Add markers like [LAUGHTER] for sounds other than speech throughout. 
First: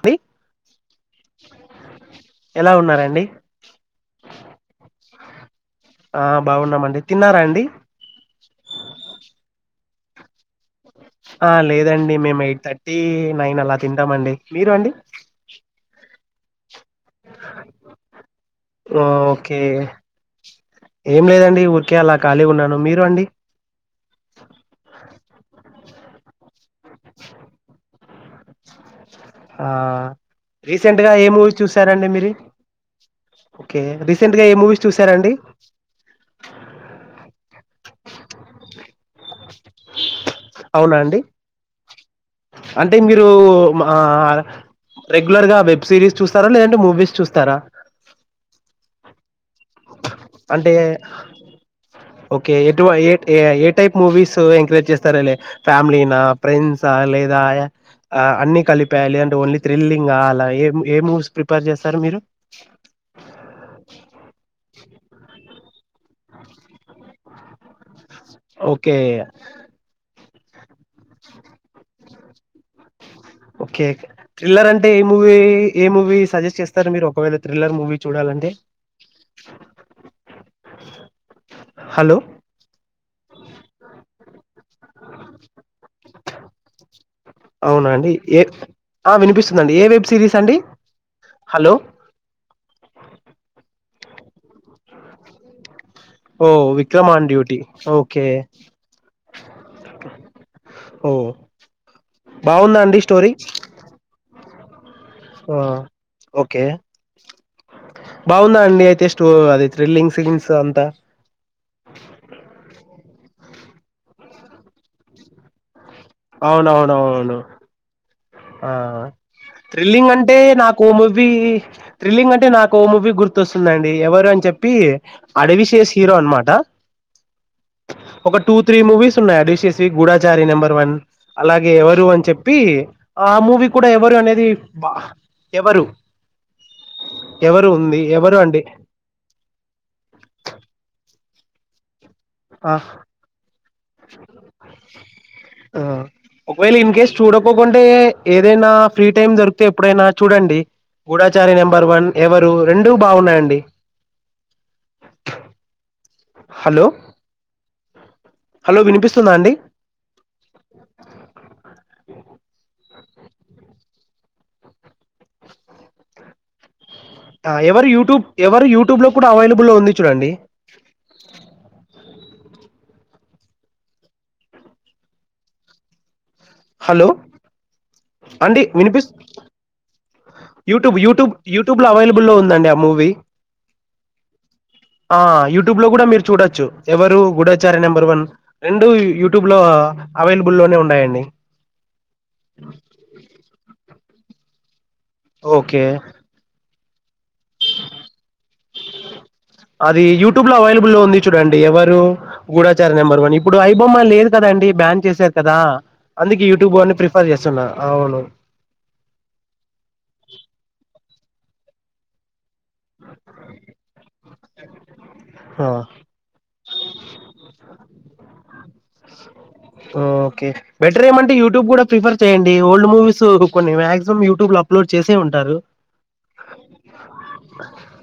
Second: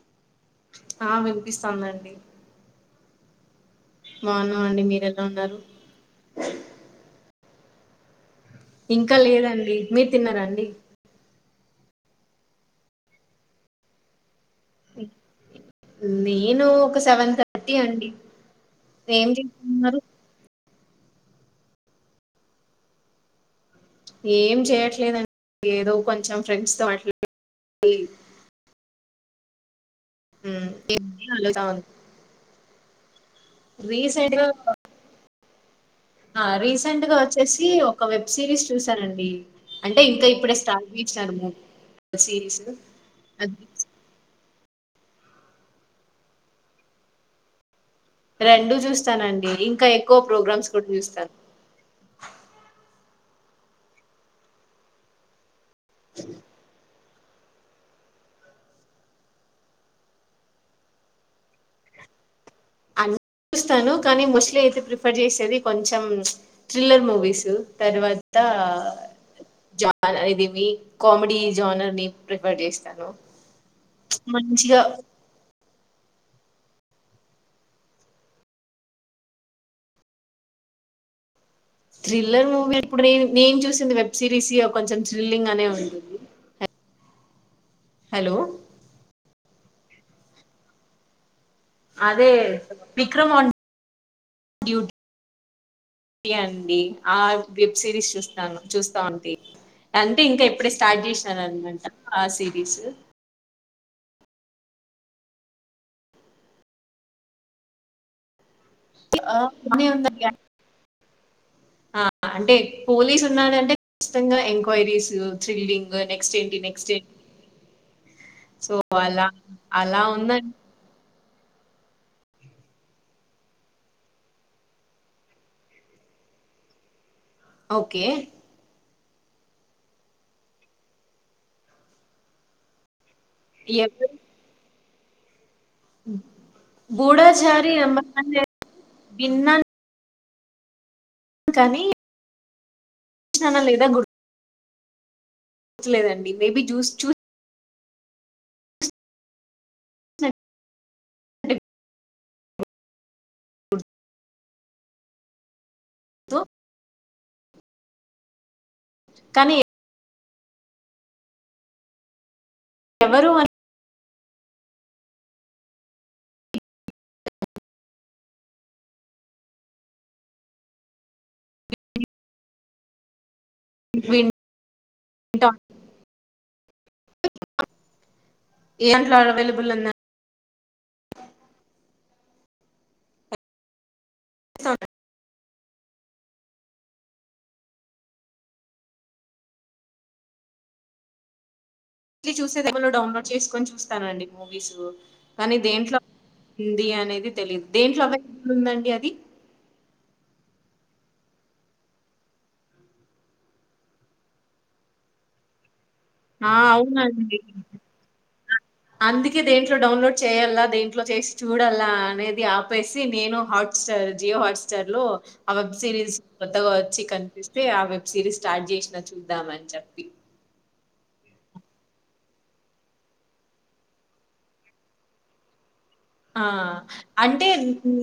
అండి ఆ వినిపిస్తాందండి ఎలా ఉన్నారండి బాగున్నామండి మీరెలా ఉన్నారు ఆ బాగున్నామండీ తిన్నారా అండి ఇంకా లేదండి మీరు తిన్నరా అండి ఆ లేదండి మేము ఎయిట్ థర్టీ నైన్ అలా తింటామండి మీరు అండి నేను ఒక సెవెన్ థర్టీ అండి ఏం ఓకే తింటున్నారు ఏం లేదండి ఊరికే అలా ఖాళీగా ఉన్నాను మీరు అండి ఏం చేయట్లేదండి ఏదో కొంచెం ఫ్రెండ్స్ తో అట్లా మాట్లాడి ఆ రీసెంట్ గా ఏ మూవీ ఆలోచ చూసారండి మీరి రీసెంట్ గా ఆ రీసెంట్ గా వచ్చేసి ఓ ఒక వెబ్ సిరీస్ చూసానండి అంటే ఇంకా ఇప్పుడే స్టాట్ అవునా వి అండి ఛానలండి అంటే మీరు మా రెగ్యులర్గా వెబ్ సిరీస్ చూస్తార లేదంటే మూవీస్ చూస్తార రెండు చూస్తానండి ఇంకా ఎక్కువ ప్రోగ్రామ్స్ అంటే కూడా చూస్తాను ఓకే ఎటువై ఏ ఏ టైప్ మూవీసు ఎంకరేజ్ చేస్తారులే ఫ్యామలీన ఫ్రెండ్సా లేద్ ద అ అన్ని కలిప లేదంటే అంటే ఓన్లీ థ్రిల్లింగ్ అలా ఏం ఏ మూవీస్ ప్రిపేర్ చేస్తారు మీరు అ చూస్తాను కానీ మోస్ట్లీ అయితే ప్రిఫర్ చేసేది కొంచెం ఉచ్ థ్రిల్లర్ మూవీస్ తర్వాత అంత ఓకే జాన్ అది ఇవి కామెడీ జోనర్ని ప్రిఫర్ చేస్తాను ఓకే ఓకే త్రిల్లర్ మంచిగా అంటే ఏ మూవీ ఏ మూవీ సజెస్ చేస్ తరు మీరు ఒకవేళ థ్రిల్లర్ మూవీ చూడాలి అంటే థ్రిల్లర్ మూవీ ఇప్పుడు రేం నేం చూసింది వెబ్ సిరీస్ యబ్ కొంచెం థ్రిల్లింగ్ గానే ఉంటుంది అవునా అండి హలో ఏ ఆ వినిపిస్తుంధండి ఏ వెబ్ సిరీస్ అండి హలో అదే విక్రమ్ ఆన్ డ్యూడ్ యా ఓ అండి విక్రమ్ ఆ on duty web series okay చూస్తాను చూస్తా ఉంటి అంటే ఇంకా ఇప్పుడే స్టార్ట్ ఓ చేసినారనమాట ఆ బాగుందా సిరీసు అండి స్టోరీ ఆ ఓకే బాగుందా అండ్ ఇగ ఐతే స్టో అది బానే త్రిల్లింగ్ ఉందండి సీన్స్ అంతా పోలీసు ఉన్నాడంటే ఖచ్చితంగా ఎంక్వైరీస్ థ్రిల్లింగ్ నెక్స్ట్ ఏంటి నెక్స్ట్ ఏంటి అవునవునవును ఆ సో అలా అలా థ్రిల్లింగ్ అంటే ఉందండి నాకు మూవీ వీ త్రిలింగ్ అంటే నాకు ఓ మూవీ గుర్తొస్తుందండి ఎవరు అని చెప్పి అడవి శేషు హీరో అనమాట ఓకే ఒక టూ త్రీ మూవీస్ ఉన్నాయి అడివి శేషువి గూడాచారి నెంబర్ వన్ అలాగే ఎవరు అని చెప్పి ఆ మూవీ కూడా ఎవరు అనేది అబ్బా ఎవరు ఎవరు గూఢచారి ఉంది నెంబర్ వన్ ఎవరు నేను అండి విన్నాను కానీ అ నా లేదా గుర్ అ ఒకవేళ చూసి ఇన్ కేస్ చూడపోకుం టే ఏదైనా ఫ్రీ టైమ్ దొరికితే ఎప్పుడైనా చూసినట్టు చూడండి గూఢాచారి నెంబర్ వన్ ఎవరు రెండు బాగున్నాయండి అ హలో హలో వినిపిస్తుందా అండి కానీ ఎవరు అని అ ఎవరు యూట్యూబ్ ఎవరు యూట్యూబ్ లో కూడా అవైలబుల్ ఉంది చూడండి విన్ ట హలో అండి వినిపిస్ ఏంలా అవైలబుల్ అన్నా యూట్యూబ్ యూట్యూబ్ యూట్యూబ్ లో అవైలబుల్ లో ఉందండి ఆ మూవీ ఆ యూట్యూబ్ లో కూడా మీరు చూడొచ్చు ఎవరు గూఢచారి నెంబర్ వన్ రెండు యూట్యూబ్ లో అవైలబుల్ లోనే ఉన్నాయండి చూస్తే ఏమన్నా డౌన్లోడ్ చేసుకొని చూస్తానండి మూవీస్ కానీ ఓకే దేంట్లో ఉంది అనేది తెలియదు దేంట్లో అ అది యూట్యూబ్ లో అవైల బుల్ లో ఉంది చూడండి ఎవరు గూఢచార నెంబర్ వన్ ఇప్పుడు ఐబొమ్మ లేదు కదా అండి బ్యాన్ చేశారు కదా అందుకె ఆ, యూట్యూబ్ అని ప్రిఫర్ అవునండి చేస్తున్నా అవును అందుకే దేంట్లో డౌన్లోడ్ చేయాల దేంట్లో చేసి చూడాలా అనేది ఆప్ పేసి నేను హాట్స్టార్ జియో హాట్స్టార్ లో ఆ వెబ్ సిరీస్ కొత్తగా వచ్చి కనిపిస్తే సిరీస్ స్టార్ట్ చేసినా చూ ఓ ఓకే బెటరేమంట యూట్యూబ్ కూడా ప్రిఫర్ చేయండి ఓల్డ్ మూవీస్ కొన్ని మాక్సిమం యూట్యూబ్ లో అప్లోడ్ చేసే ఉంటారు ఆ అంటే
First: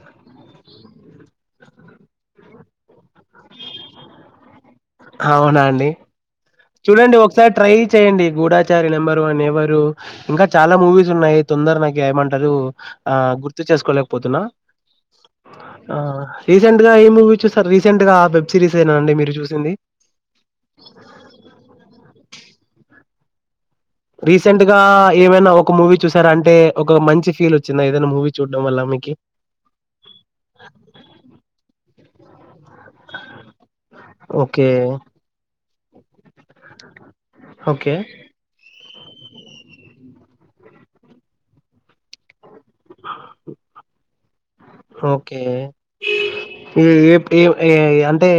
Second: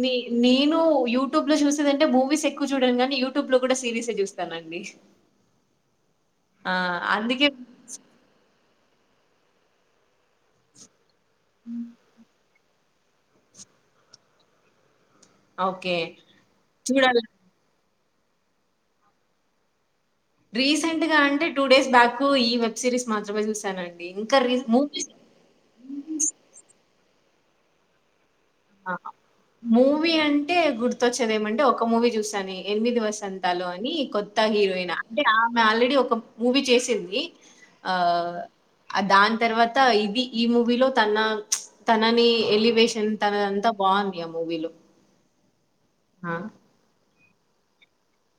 నీ నేను యూటూబ్ లో చూసేంటే మూవీస్ ఎక్కువ చూడం కానీ యూట్యూబ్ లొ కూడా సీరీసే చూస్తానండి నేను అవునా అండి ఆ చూడండి అందుకే ఒకసారి ట్రై చేయండి గూఢచా గూఢచారి నెంబర్ వన్ ఎవరు ఇంకా చాలా మూవీస్ ఉన్నాయి తొందర నాక్ ఏమంటారు ఆ గుర్తు చేసుకోలేకపోతున్నా ఓకే అ రీసెంట్ గా ఏ చూడాలి మూవీ చూసారు రీసెంట్ గా ఆ వెబ్ సిరీస్ ఏనా అండి మీరు చూసింది రీసెంట్ గా అంటే టూ డేస్ బ్యాక్ ఈ వెబ్ సిరీస్ మాత్రమే చూస్త రీసెంట్ గా ఏవైనా ఒక మూవీ చూసారా అంటే ఒక మంచి ఫీల్ వచ్చిందా ఏదైనా మూవీ చూడడం వల్ల మీకి మూవీ అంటే గుర్తొచ్చేది ఏమంటే ఒక మూవీ చూసాను ఎనిమిది వసంతాలు అని కొత్త హీరో ఓకే హీరోయినా అంటే ఆమె ఆల్రెడీ ఒక మూవీ చేసింది ఓకే ఆ దాని తర్వాత ఇది ఈ మూవీలో తన తనని ఎలివేషన్ యా మూవీలు ఓకే ఇగ ఈ ఏ ఏ అంటే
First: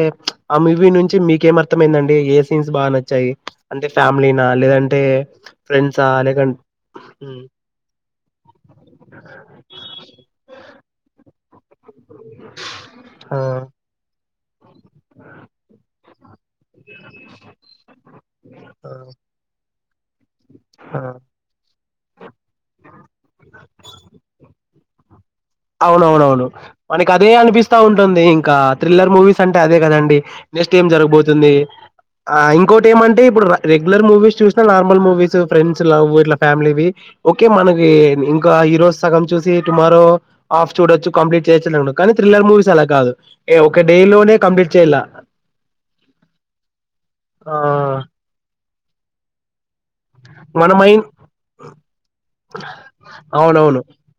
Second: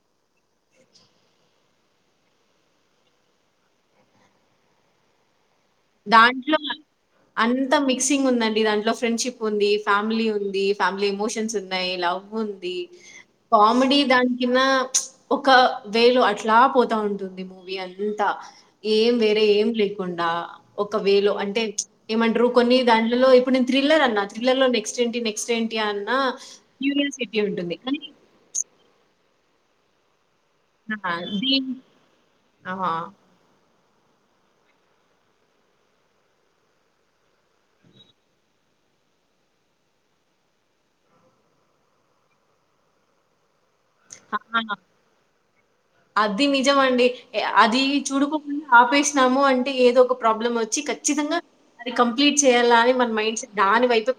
ఆ మూవీ నుంచి మీకు ఏం అర్థమైందండి ఏ సీన్స్ బాగా నచ్చాయి అంటే ఫ్యామిలీనా లేదంటే ఫ్రెండ్సా లేకం దాంట్లో అంత మిక్సింగ్ ఉందండి దాంట్లో ఫ్రెండ్షిప్ ఉంది, ఫ్యామిలీ ఉంది. ఫ్యామిలీ ఎమోషన్స్ ఉన్నాయి లవ్ ఉంది ఆ కామెడీ దానికి కిన్న ఒక వేలొ అట్లా లా పోతా ఉంటుంది మూవీ అంతా ఆ ఏం వేరే ఏం లేకుండా ఒక ఆ! వేలొ అంటే ఏమంటారు కొన్ని దాంట్లో ఇప్పుడు నేను థ్రిల్లర్ అన్నా త్రిల్లర్ లో నెక్స్ట్ ఏంటి నెక్స్ట్ ఏంటి? అన్న అవునవునవును మనకి అదే క్యూరియాసిటీ అనిపిస్తా కానీ ఉంటుంది ఇంకా, థ్రిల్లర్ మూవీస్ అంటే అదే కదండి. నెక్స్ట్ ఏం ఆ! జరగబోతుంది దీన్ ఆ ఇంకోటి ఏమంటే ఇప్పుడు రా రెగ్యులర్ మూవీస్ చూసినా నార్మల్ మూవీస్ ఫ్రెండ్స్, లవ్వు ఇట్లా ఫ్యామిలీవి ఓకే మనకి ఇంకా ఈ రోజు సగం చూసి టుమారో ఆఫ్ చూడచ్చు కంప్లీట్ చేయచ్చు అని ఉండదు కానీథ్రిల్లర్ మూవీస్ అల కాదు ఏ ఓ ఆ అది నిజం అండి ఏ ఆ అది చూడుకో ఆపేసినాము అంటే ఏదో ఒక ప్రాబ్లం మన వచ్చి మైండ్ ఖచ్చితంగా అది కంప్లీట్ చేయాలా అని మన మైండ్ సెట్ అవునవును దాని వైపు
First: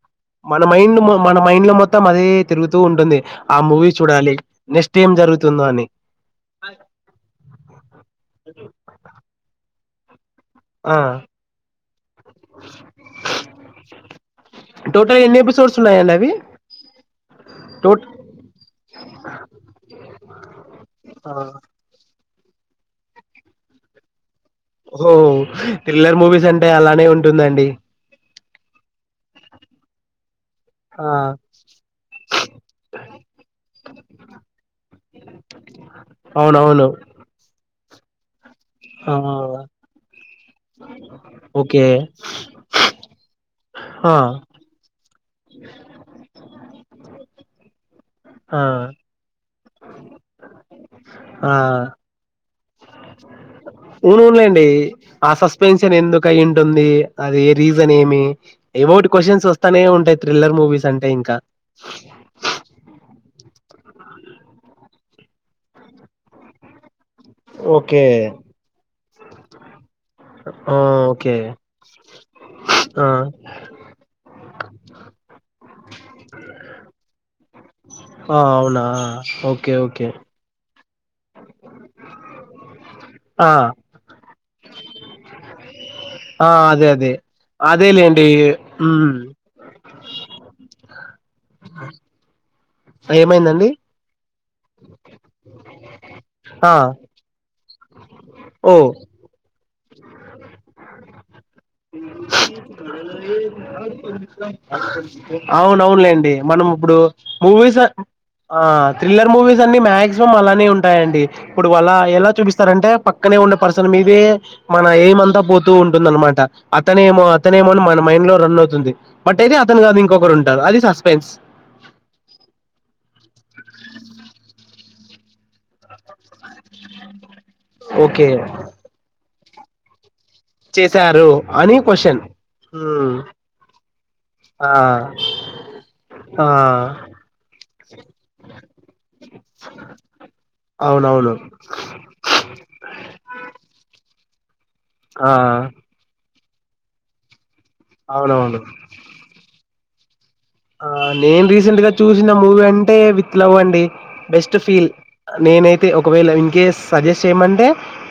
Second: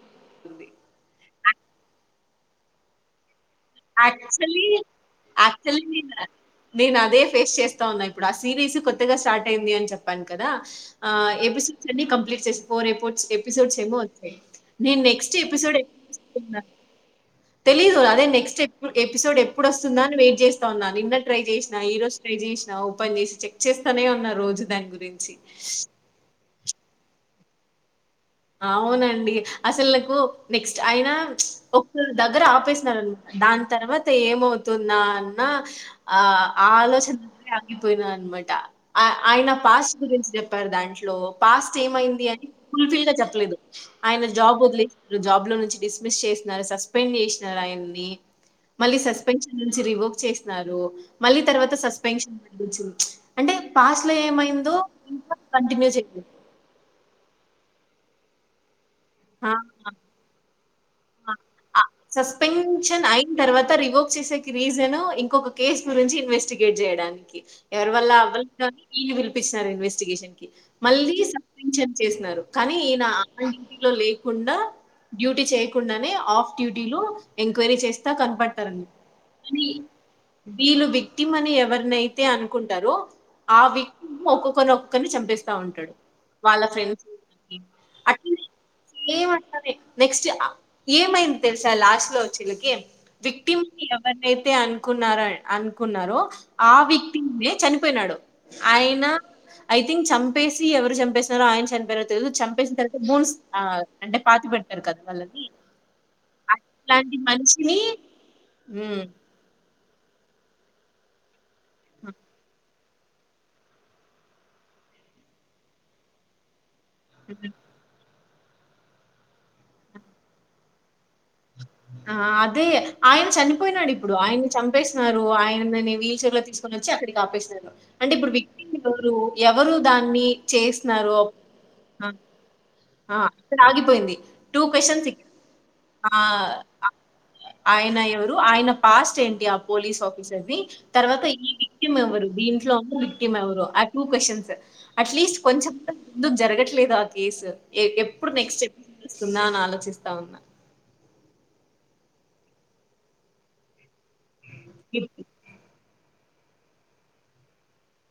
మన మైండ్ మన మైండ్ లో మొత్తం అదే తిరుగుతూ ఉంటుంది ఆ మూవీ చూడాలి యాక్చులి నెక్స్ట్ ఏం జరుగుతుందో అని ఆక్చుల్లీ నేను అదే ఫేస్ చేస్తా ఉన్నా ఇప్పుడు ఆ సిరీస్ కొత్తగా స్టార్ట్ అయింది అని చెప్ కదా ఆ ఎపిసోడ్స్ అన్ని కంప్లీట్ చేస ఫోర్ ఎపిసోడ్స్ ఏమో వచ్చాయి టోటల్ ఎన్ని ఎపిసోడ్స్ ఉన్నాయాండవి తెలిదు అదే నెక్స్ ఎపిసోడ్ ఎప్పుడు వస్తుందా అని వెయిట్ చేస్తా ఉన్నా నిన్న ట్రై చేసిన ఈ రోజు [INAUDIBLE] చేసినా ఓపెన్ చేసి చెక్ చేస్తానే ఉన్నా రోజు దాని ఓ గురించి. థ్రిల్లర్ మూవీస్ అంటే అలానే ఉంటుందండి అవునం డి అసలు నాకు నెక్స్ట్ ఆ అయిన ఒక దగ్గర ఆపేసిన అను దాని తర్వాత ఏం ఏమవుతుంద అన్నా ఆ అవునవును ఆలోచన [INAUDIBLE] ఆగిపోయినా అనమాట ఆ ఆయన పాస్ట్ గురించి చెప్పారు దాంట్లో, పాస్ట్ ఓకే ఏమైంది అని ఫుల్ ఫిల్ గా చెప్ లేదు ఆ ఆయన జాబ్ వదిలేసారు జాబ్ లో నుంచి డిస్మిస్ చేసినారు, సస్పెండ్ చేసినారు ఆయన్ని, ఆ మళ్ళీ సస్పెన్షన్ నుంచి రివోక్ చేసినారు మళ్ళీ తర్వాత సస్పెన్షన [INAUDIBLE] ఊన్లేండి ఆ ఇంకా కంటిన్యూ సస్పెన్షన్ చేయలేదు. ఎందుకు అయి ఉంటుంది అది రీజన్ ఏమి ఎవోటి క్వశ్చన్స్ వస్తానే ఉంటాయి త్రిల్లర్ మూవీస్ అంటే ఆ ఇంకా ఆ సస్పెన్షన్ ఐ తర్వాత రివోక్ చేసేకి రీజన్ ఇంకొక కేసు గురించి ఇన్వెస్టిగేట్ చేయడానికి ఎవరీ ఓకే వల్ల అవ్వలేదు అని ఈ పిలిపించిన ఇన్వెస్టిగేషన్కి ఆ, మళ్ళీ ఓకే సపెన్షన్ చేసినారు కానీ ఆ ఈనా [INAUDIBLE] లో లేకుండా డ్యూటీ చేయకు డానే ఆఫ్ డ్యూటీలో ఎంక్వైరీ చేస్తా ఆ అవునా కనపడతారన్నమట ఓకే ఓకే వీళ్ళు విట్టిమ్ అని ఎవరినైతే అనుకుంటారో ఆ వి ఒక్కొక్కరిని ఒక్కొక్కరిని చంపేస్తా ఉంటాడు ఆ వాళ్ళ అదే అదే అదే లెండి ఏమంటా నెక్స్ట్ ఆ ఏమైం తెలుసా లాస్ట్ లో చిలకి ఏమైందండి విక్టిమ్స్ ఎవరైతే అనుకున్నారామ్ అనుకున్నారో ఆ విక్టిమ్ చనిపోయినాడు, ఓ ఆయన ఐ థింక్ చంపేసి ఎవరు చంపేసి ఆయన చనిపోయారో తెలీదు, చంపేసిన తర్వాత పూడ్చ్ అంటే పాతి పెడతారు కదా వాళ్ళని అవును లెండి మనం ఇప్పుడు అట్లాంటి మనిషిని మూవీస్ ఆ ఉమ్ థ్రిల్లర్ మూవీస్ వీస్ అన్ని మాక్సిమం అలానే ఉంటాయండి ఇప్పుడు అలా ఎలా చూపిస్తారంటే పక్కనే ఉన్న పర్సన్ మీదే మన ఏం అంతా పోతూ ఉంటుందన్నమాట అతనేమో అతనేమో అని మన మైండ్ లో రన్ అవుతుంది బట్ అయితే అతను కాదు ఇంకొకరు ఉంటారు అది సస్పెన్స్ అ ఆ అదే ఆయన చనిపోయినాడు ఇప్పుడు ఆయన్ని చంపేసినారు ఆయన వీల్ చైర్ లో తీసు వచ్చి అక్కడికి ఆపేసినారు అంటే ఓకే ఇప్పుడు విక్టిమ్ [INAUDIBLE] ఎవరు దాన్ని చేసినారో చేశారు అని ఆ! క్వశ్చన్? ఉమ్ ఆ అక్కడ ఆగిపోయింది టూ ఆ క్వశచన్ సి ఆ ఆయన ఎవరు ఆయన పాస్ట్ ఏంటి ఆ పోలీస్ ఆఫీసర్ ది తర్వాత అవునవును ఈ విక్టిమ్ ఎవరు దీంట్లో ఉన్న విక్టిమ్ ఎవరు ఆ [INAUDIBLE] క్వశ్చన్స్ ఆ అట్లీస్ట్ కొంచెం ముందుకు జరగట్లేదు ఆ కేసు ఏ ఎప్పుడు నెక్స్ట్ అవునవును స్టెప్ ఇస్తుందా అని ఆలోచిస్తా ఉన్నా నేను రీసెంట్ గా చూసిన మూవీ అంటే విత్ లవ్ అండి బెస్ట్ ఫీల్ నేనై తే ఒకవేళ ఇన్ కేస్ సజెస్ట్ చేయమంటే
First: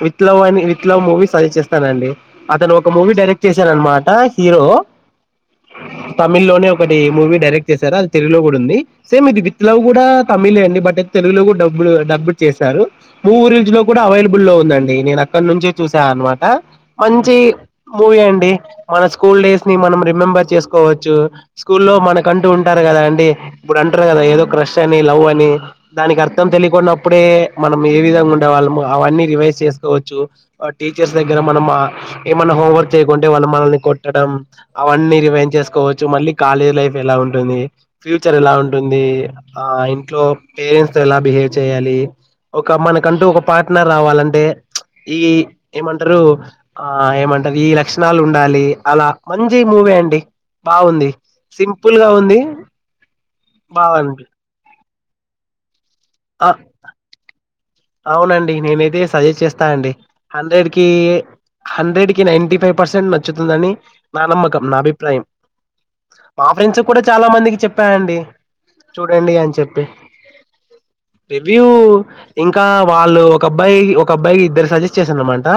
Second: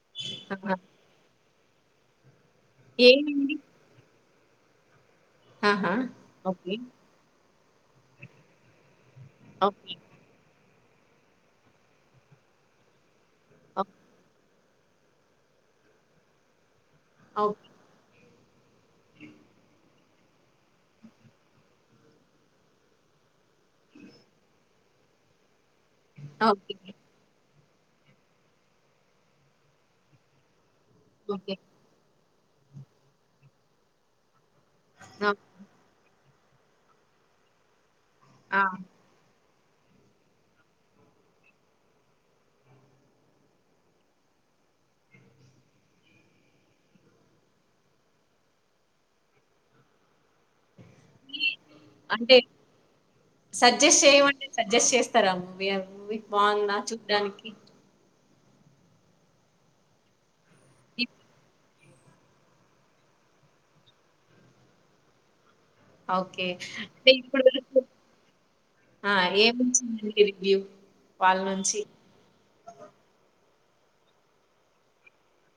విత్ లవ్ అని ఆ! విత్ లవ్ మూవీ సజెస్ట్ చేస్తానండి అతను ఒక మూవీ డైరెక్ట్ ఏమైంది? చేశాననమాట హీరో ఆహా తమిళ్ లోనే ఓకే. ఒకటి మూవీ డైరెక్ట్ చేశారు అది తెలుగులో కూడా ఉంది సేమ్ ఇది విత్ లో ఓకే. కూడా తమిలే అండి బట్ తెలుగులో కూడా డబ్బుడ్ డబ్బుడ్డ్ చేశారు మూవియరుల్జ్ లో కూడా అవైలబుల్లో ఉందండి నేను అక్కడ నుంచే చూసాను అనమాట మంచి ఓ మూవీ అన్ డి మన స్కూల్ డేస్ నీ మనం రిమెంబెర్ చేస్కోవచ్చు స్కూల్ లో మన్ కంటూ ఉంటారు కదా అండి ఇప్పుడు అంటారు కదా ఏదో క్రష్ అని లవ్ అని దానికి అర్థం ఓకే. తెలియకున్నప్పుడే మనం ఏ విధంగా ఉండేవాళ్ళము అవన్నీ రివైజ్ చేసుకోవచ్చు టీచర్స్ దగ్గర ఓకే. మనం ఏమన్నా హోంవర్క్ చేయకుంటే వాల్ మనల్ని కొట్టడం అవన్నీ ఆ! రివైంన్ చేసుకోవచ్చు మళ్ళీ కాలేజ్ లైఫ్ ఎలా ఉంటుంది ఫ్యూచర్ ఎలా ఆ! ఉంటుంది ఆ ఇంట్లో పేరెంట్స్ తో ఎలా బిహేవ్ చేయాలి ఒక మనకంటూ ఒక పార్ట్నర్ రావాలంటే ఈ ఏమంటారు ఆ ఏమం టార్ ఈ లక్షణాలు ఉండాలి అలా మంచి మూవి అండి బాగుంది సింపుల్ గా అంటే ఉంది బాగా సజెస్ట్ అన్ చేయమంటే సజెస్ట్ చేస్తారా మూవీ ఆ మూవీ బాగుందా చూడడానికి అవునండి నేనైతే సజెస్ట్ చేస్తానండి హండ్రెడ్ కి హండ్రెడ్ కి నైంటి ఫైవ్ పర్సెంట్ నచ్చుతుందని నా నమ్మకం నా అభిప్రాయం మా ఓకే. ఫ్రెండ్స్ కూడా అంటే చాలా ఇప్పుడు మందికి వరకు చెప్పానండి ఆ! చూడండి అని చెప్పి ఏమొచ్చిందండి రివ్యూ వాళ్ళ రివ్యూ నుంచి? ఇంకా వాళ్ళు ఒక అబ్బాయి ఒక అబ్బాయికి ఇద్దరు సజెస్ట్ చేసారనమాటా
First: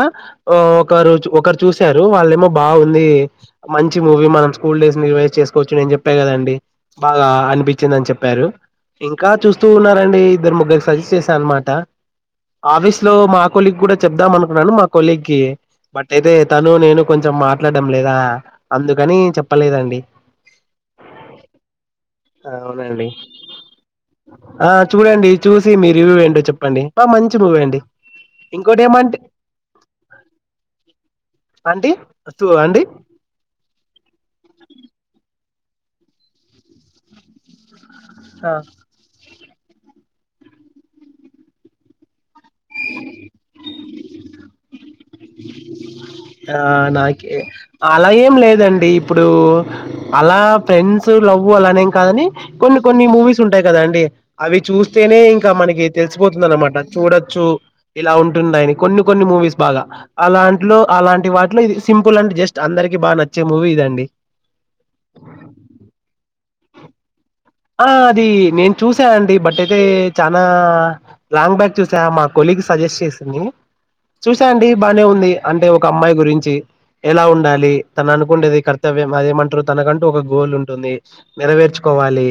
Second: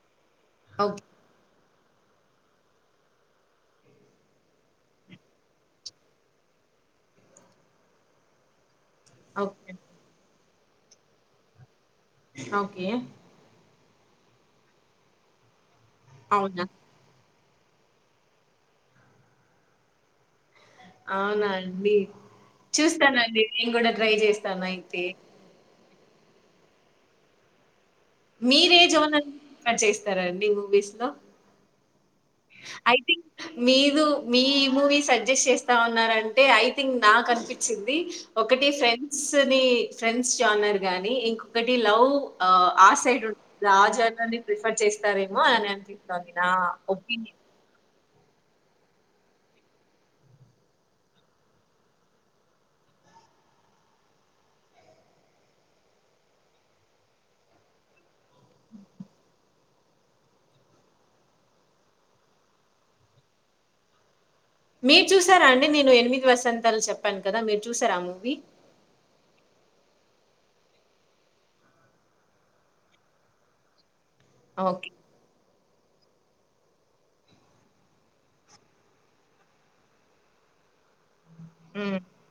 ఓకే. ఒకరోజు ఒకరు చూసారు వాళ్ళేమో బాగుంది మంచి మూవీ మనం స్కూల్ డేస్ ని రివైజ్ చేసుకోవచ్చు నేన్ చెప్పా కదండి బాగా అనిపించిందని చెప్పారు ఇంకా చూస్తూ ఓకే. ఉన్నారండి ఇద్దరు ముగ్గురికి సజెస్ట్ చేశా అనమాట ఓకే. ఆఫీస్ లో మా కొలీగ్ కూడా చెప్దాం అనుకున్నాను మా కొలీగ్కి బట్ అయితే అవునా? తను నేను కొంచెం మాట్లాడడం లేదా ఆ అందుకని చెప్పలేదండి అవునా అండి అవునండి చూస్తానండి నేను కూడా ట్రై చేస్తాను అయితే సి మీ రివ్యూ ఏంటో చెప్పండి బా మంచి మూవీ అండి మీరే ఇంకోటి ఏమంటే జోనర్ ఎక్కువగా చూస్తారండి మూవీస్ లో ఆంటీ ఐ థింక్ మీరు మీ మూవీ సజెస్ట్ చేస్ ఉన్నారంటే ఐ థింక్ నాకు అనిపించింది ఆ ఒకటి ఫ్రెండ్స్ ని ఫ్రెండ్స్ జానోర్ గాని ఇంకొకటి లవ్ ఆ సైడ్ ఉంట ఆ జానోర్ ని ప్రిఫర్ చేస్ స్తారేమో ఆ అనిపిస్తుంది నా ఓప్ కె అలా ఏం లేదండి ఇప్పుడు అలా ఫ్రెండ్స్ లవ్ అలానేం కాదని కొన్ని కొన్ని మూవీస్ ఉంటాయి కదా అండి అవి చూస్తేనే ఇంకా మనకి తెలిసిపోతుంది అనమాట చూడొచ్చు ఇలా ఉంటుందని కొన్ని కొన్ని మూవీస్ బాగా అలాంట్లో అలాంటి వాటిలో ఇది సింపుల్ అంటే జస్ట్ అందరికి బాగా నచ్చే మూవీ ఇదండి మీర్ చూసారా అండి నేను ఎనిమిది వసంతాలు చెప్పాన్ ఆ అది నేను చూసా అండి బట్ అయితే చానా లాంగ్ బ్యాక్ చూసా మా కొలీగ్ సజెస్ట్ చేసింది చూసా అండి ఓకే. బాగానే ఉంది అంటే ఒ ఒక అమ్మాయి గురించి ఎలా ఉండాలి తన అనుకుంటేది కర్తవ్యం అదేమంటారు తనకంటూ ఒక గోల్ ఉంటుంది నెరవేర్చుకోవాలి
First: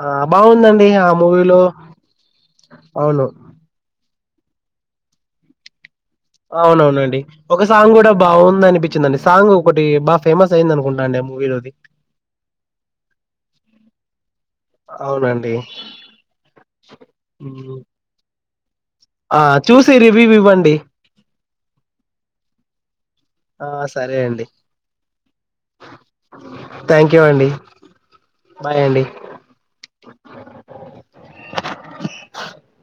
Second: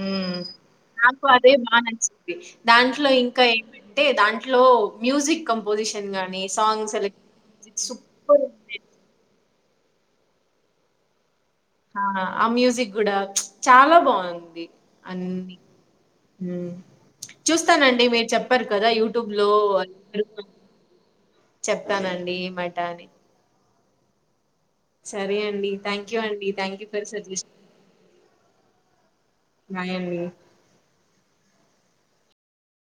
ఆ ఉమ్ బాగుందండి ఆ నాకు అదే మూవీలో బాగా నచ్చింది దాంట్లో అవును ఇంకా ఏమంటే దాంట్లో ట్లో మ్యూజిక్ కంపోజిషన్ గాని, సాంగ్ అవునవునండి ఒక సెలెక్షన్ సాంగ్ కూడా సూపరుంది. బాగుందనిపించిందండి సాంగ్ ఒకటీ బా ఫేమస్ అయింది అనుకుంటండి మూవీలోది ఆ ఆ మ్యూజిక్ గూడా చాలా బావుంది అవునండి అన్ని మ్మ్ మ్మ్. చూస్తానండి మీరు చెప్ కదా యూట్యూబ్ ఆ లో చూసి రివ్యూ [UNINTELLIGIBLE] ఇవ్వండి చెప్తానండి ఏ మాట అని ఆ సరే అండి సరే అండి థ్యాంక్ యూ అండి థ్యాంక్ ఫర్ యూ సజెస అండి బాయ్ అండి బాయండి